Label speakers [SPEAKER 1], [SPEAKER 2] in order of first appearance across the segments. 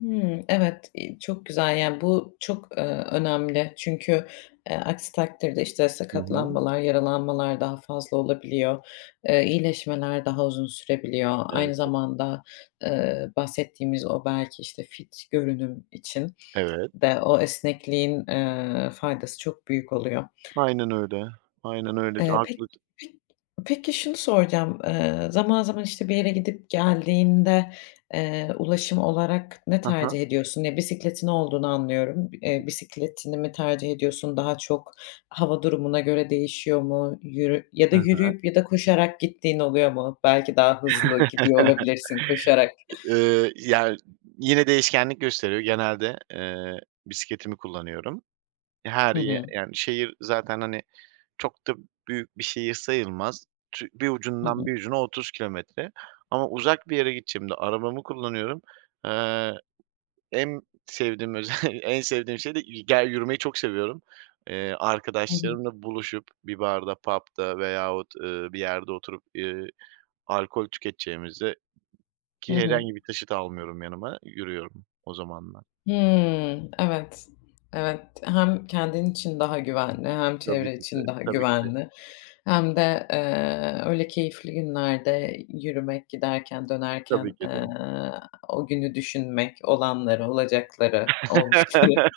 [SPEAKER 1] Hımm, evet, iii, çok güzel, yani, bu çok, ııı, önemli. Çünkü, eee, aksi takdirde, işte,
[SPEAKER 2] Hı hı.
[SPEAKER 1] sakatlanmalar, yaralanmalar daha fazla olabiliyor. Eee, iyileşmeler daha uzun sürebiliyor.
[SPEAKER 2] Evet.
[SPEAKER 1] Aynı zamanda, eee, bahsettiğimiz o, belki, işte, fit görünüm için
[SPEAKER 2] Evet.
[SPEAKER 1] de o esnekliğin, eee, faydası çok büyük oluyor.
[SPEAKER 2] Aynen öyle, aynen öyle. Ç
[SPEAKER 1] Eee, pek
[SPEAKER 2] haklısın.
[SPEAKER 1] pek peki şunu soracağım. Eee, zaman, zaman işte bir yere gidip geldiğinde, eee, ulaşım olarak ne
[SPEAKER 2] Ha ha.
[SPEAKER 1] tercih ediyorsun? Eee, bisikletin olduğunu anlıyorum. Eee, bisikletini mi tercih ediyorsun? Daha çok hava durumuna göre değişiyor mu? Yürü ya
[SPEAKER 2] Hı
[SPEAKER 1] da
[SPEAKER 2] hı.
[SPEAKER 1] yürüyüp, ya da koşarak gittiğin oluyor mu? Belki daha hızlı gidiyor olabilirsin koşarak.
[SPEAKER 2] Iıı, yani, yine değişkenlik gösteriyor, genelde, eee, bisikletimi kullanıyorum. Ya, her
[SPEAKER 1] Hı
[SPEAKER 2] yer
[SPEAKER 1] hı.
[SPEAKER 2] yani, şehir zaten, hani, çok da büyük bir şehir sayılmaz. Ç bir
[SPEAKER 1] Hı
[SPEAKER 2] ucundan
[SPEAKER 1] hı.
[SPEAKER 2] bir ucuna, 30 kilometre, ama uzak bir yere gideceğimde, arabamı kullanıyorum. Eee. En sevdiğim özelli en sevdiğim şey de git gel yürümeyi çok seviyorum. Eee,
[SPEAKER 1] Hı hı.
[SPEAKER 2] arkadaşlarımla buluşup bir barda, pub'da veyahut, ııı, bir yerde oturup, ııı, alkol tüketeceğimize,
[SPEAKER 1] Hı
[SPEAKER 2] ki
[SPEAKER 1] hı.
[SPEAKER 2] herhangi bir taşıt almıyorum yanıma, yürüyorum o zamanlar.
[SPEAKER 1] Hımm, evet. Evet, hem kendin için daha güvenli, hem
[SPEAKER 2] Tabii
[SPEAKER 1] çevre
[SPEAKER 2] ki de,
[SPEAKER 1] için daha
[SPEAKER 2] tabii ki de.
[SPEAKER 1] güvenli, hem de, eee, öyle keyifli günlerde yürümek, giderken,
[SPEAKER 2] Tabii
[SPEAKER 1] dönerken,
[SPEAKER 2] ki de.
[SPEAKER 1] eee, o günü düşünmek, olanları, olacakları, olmuşları.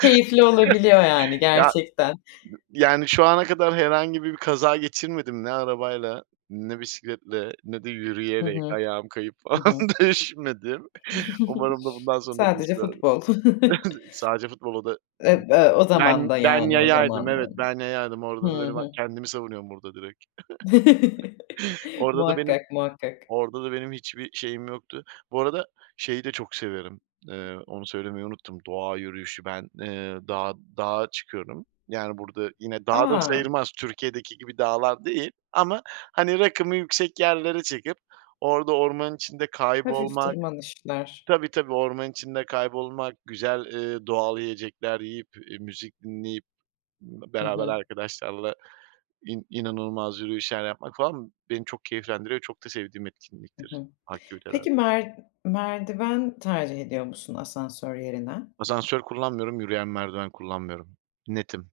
[SPEAKER 1] Keyifli olabiliyor, yani,
[SPEAKER 2] Ya,
[SPEAKER 1] gerçekten.
[SPEAKER 2] yani, şu ana kadar herhangi bir kaza geçirmedim. Ne arabayla, ne bisikletle, ne de
[SPEAKER 1] Hı
[SPEAKER 2] yürüyerek,
[SPEAKER 1] hı.
[SPEAKER 2] ayağım kayıp
[SPEAKER 1] Hı
[SPEAKER 2] falan,
[SPEAKER 1] hı.
[SPEAKER 2] düşmedim. Umarım da bundan sonra
[SPEAKER 1] Sadece
[SPEAKER 2] düşmem.
[SPEAKER 1] futbol.
[SPEAKER 2] Sadece futbol, o da
[SPEAKER 1] Eee, ııı, o
[SPEAKER 2] ben
[SPEAKER 1] zamanda
[SPEAKER 2] ben
[SPEAKER 1] yani o
[SPEAKER 2] yayaydım
[SPEAKER 1] zamanda
[SPEAKER 2] evet ben yayaydım
[SPEAKER 1] Hı
[SPEAKER 2] orada da benim
[SPEAKER 1] hı.
[SPEAKER 2] kendimi savunuyorum burada direkt. Orada da benim,
[SPEAKER 1] Muhakkak, muhakkak.
[SPEAKER 2] orada da benim hiçbir şeyim yoktu Bu arada, şeyi de çok severim, eee, onu söylemeyi unuttum. Doğa yürüyüşü, ben, eee, dağa dağa çıkıyorum. Yani, burada yine dağ da
[SPEAKER 1] A!
[SPEAKER 2] sayılmaz, Türkiye'deki gibi dağlar değil, ama, hani, rakımı yüksek yerlere çıkıp, orada ormanın içinde
[SPEAKER 1] Hafif
[SPEAKER 2] kaybolmak
[SPEAKER 1] tırmanışlar.
[SPEAKER 2] Tabii tabii orman içinde kaybolmak, güzel, eee, doğal yiyecekler yiyip, eee, müzik dinleyip,
[SPEAKER 1] Hı
[SPEAKER 2] beraber
[SPEAKER 1] hı.
[SPEAKER 2] arkadaşlarla in inanılmaz yürüyüşler yapmak falan, beni çok keyiflendiriyor. Çok da sevdiğim
[SPEAKER 1] Hı
[SPEAKER 2] etkinliktir,
[SPEAKER 1] hı.
[SPEAKER 2] aktivitelerden.
[SPEAKER 1] Peki mer merdiven tercih ediyor musun asansör yerine?
[SPEAKER 2] Asansör kullanmıyorum, yürüyen merdiven kullanmıyorum. Netim.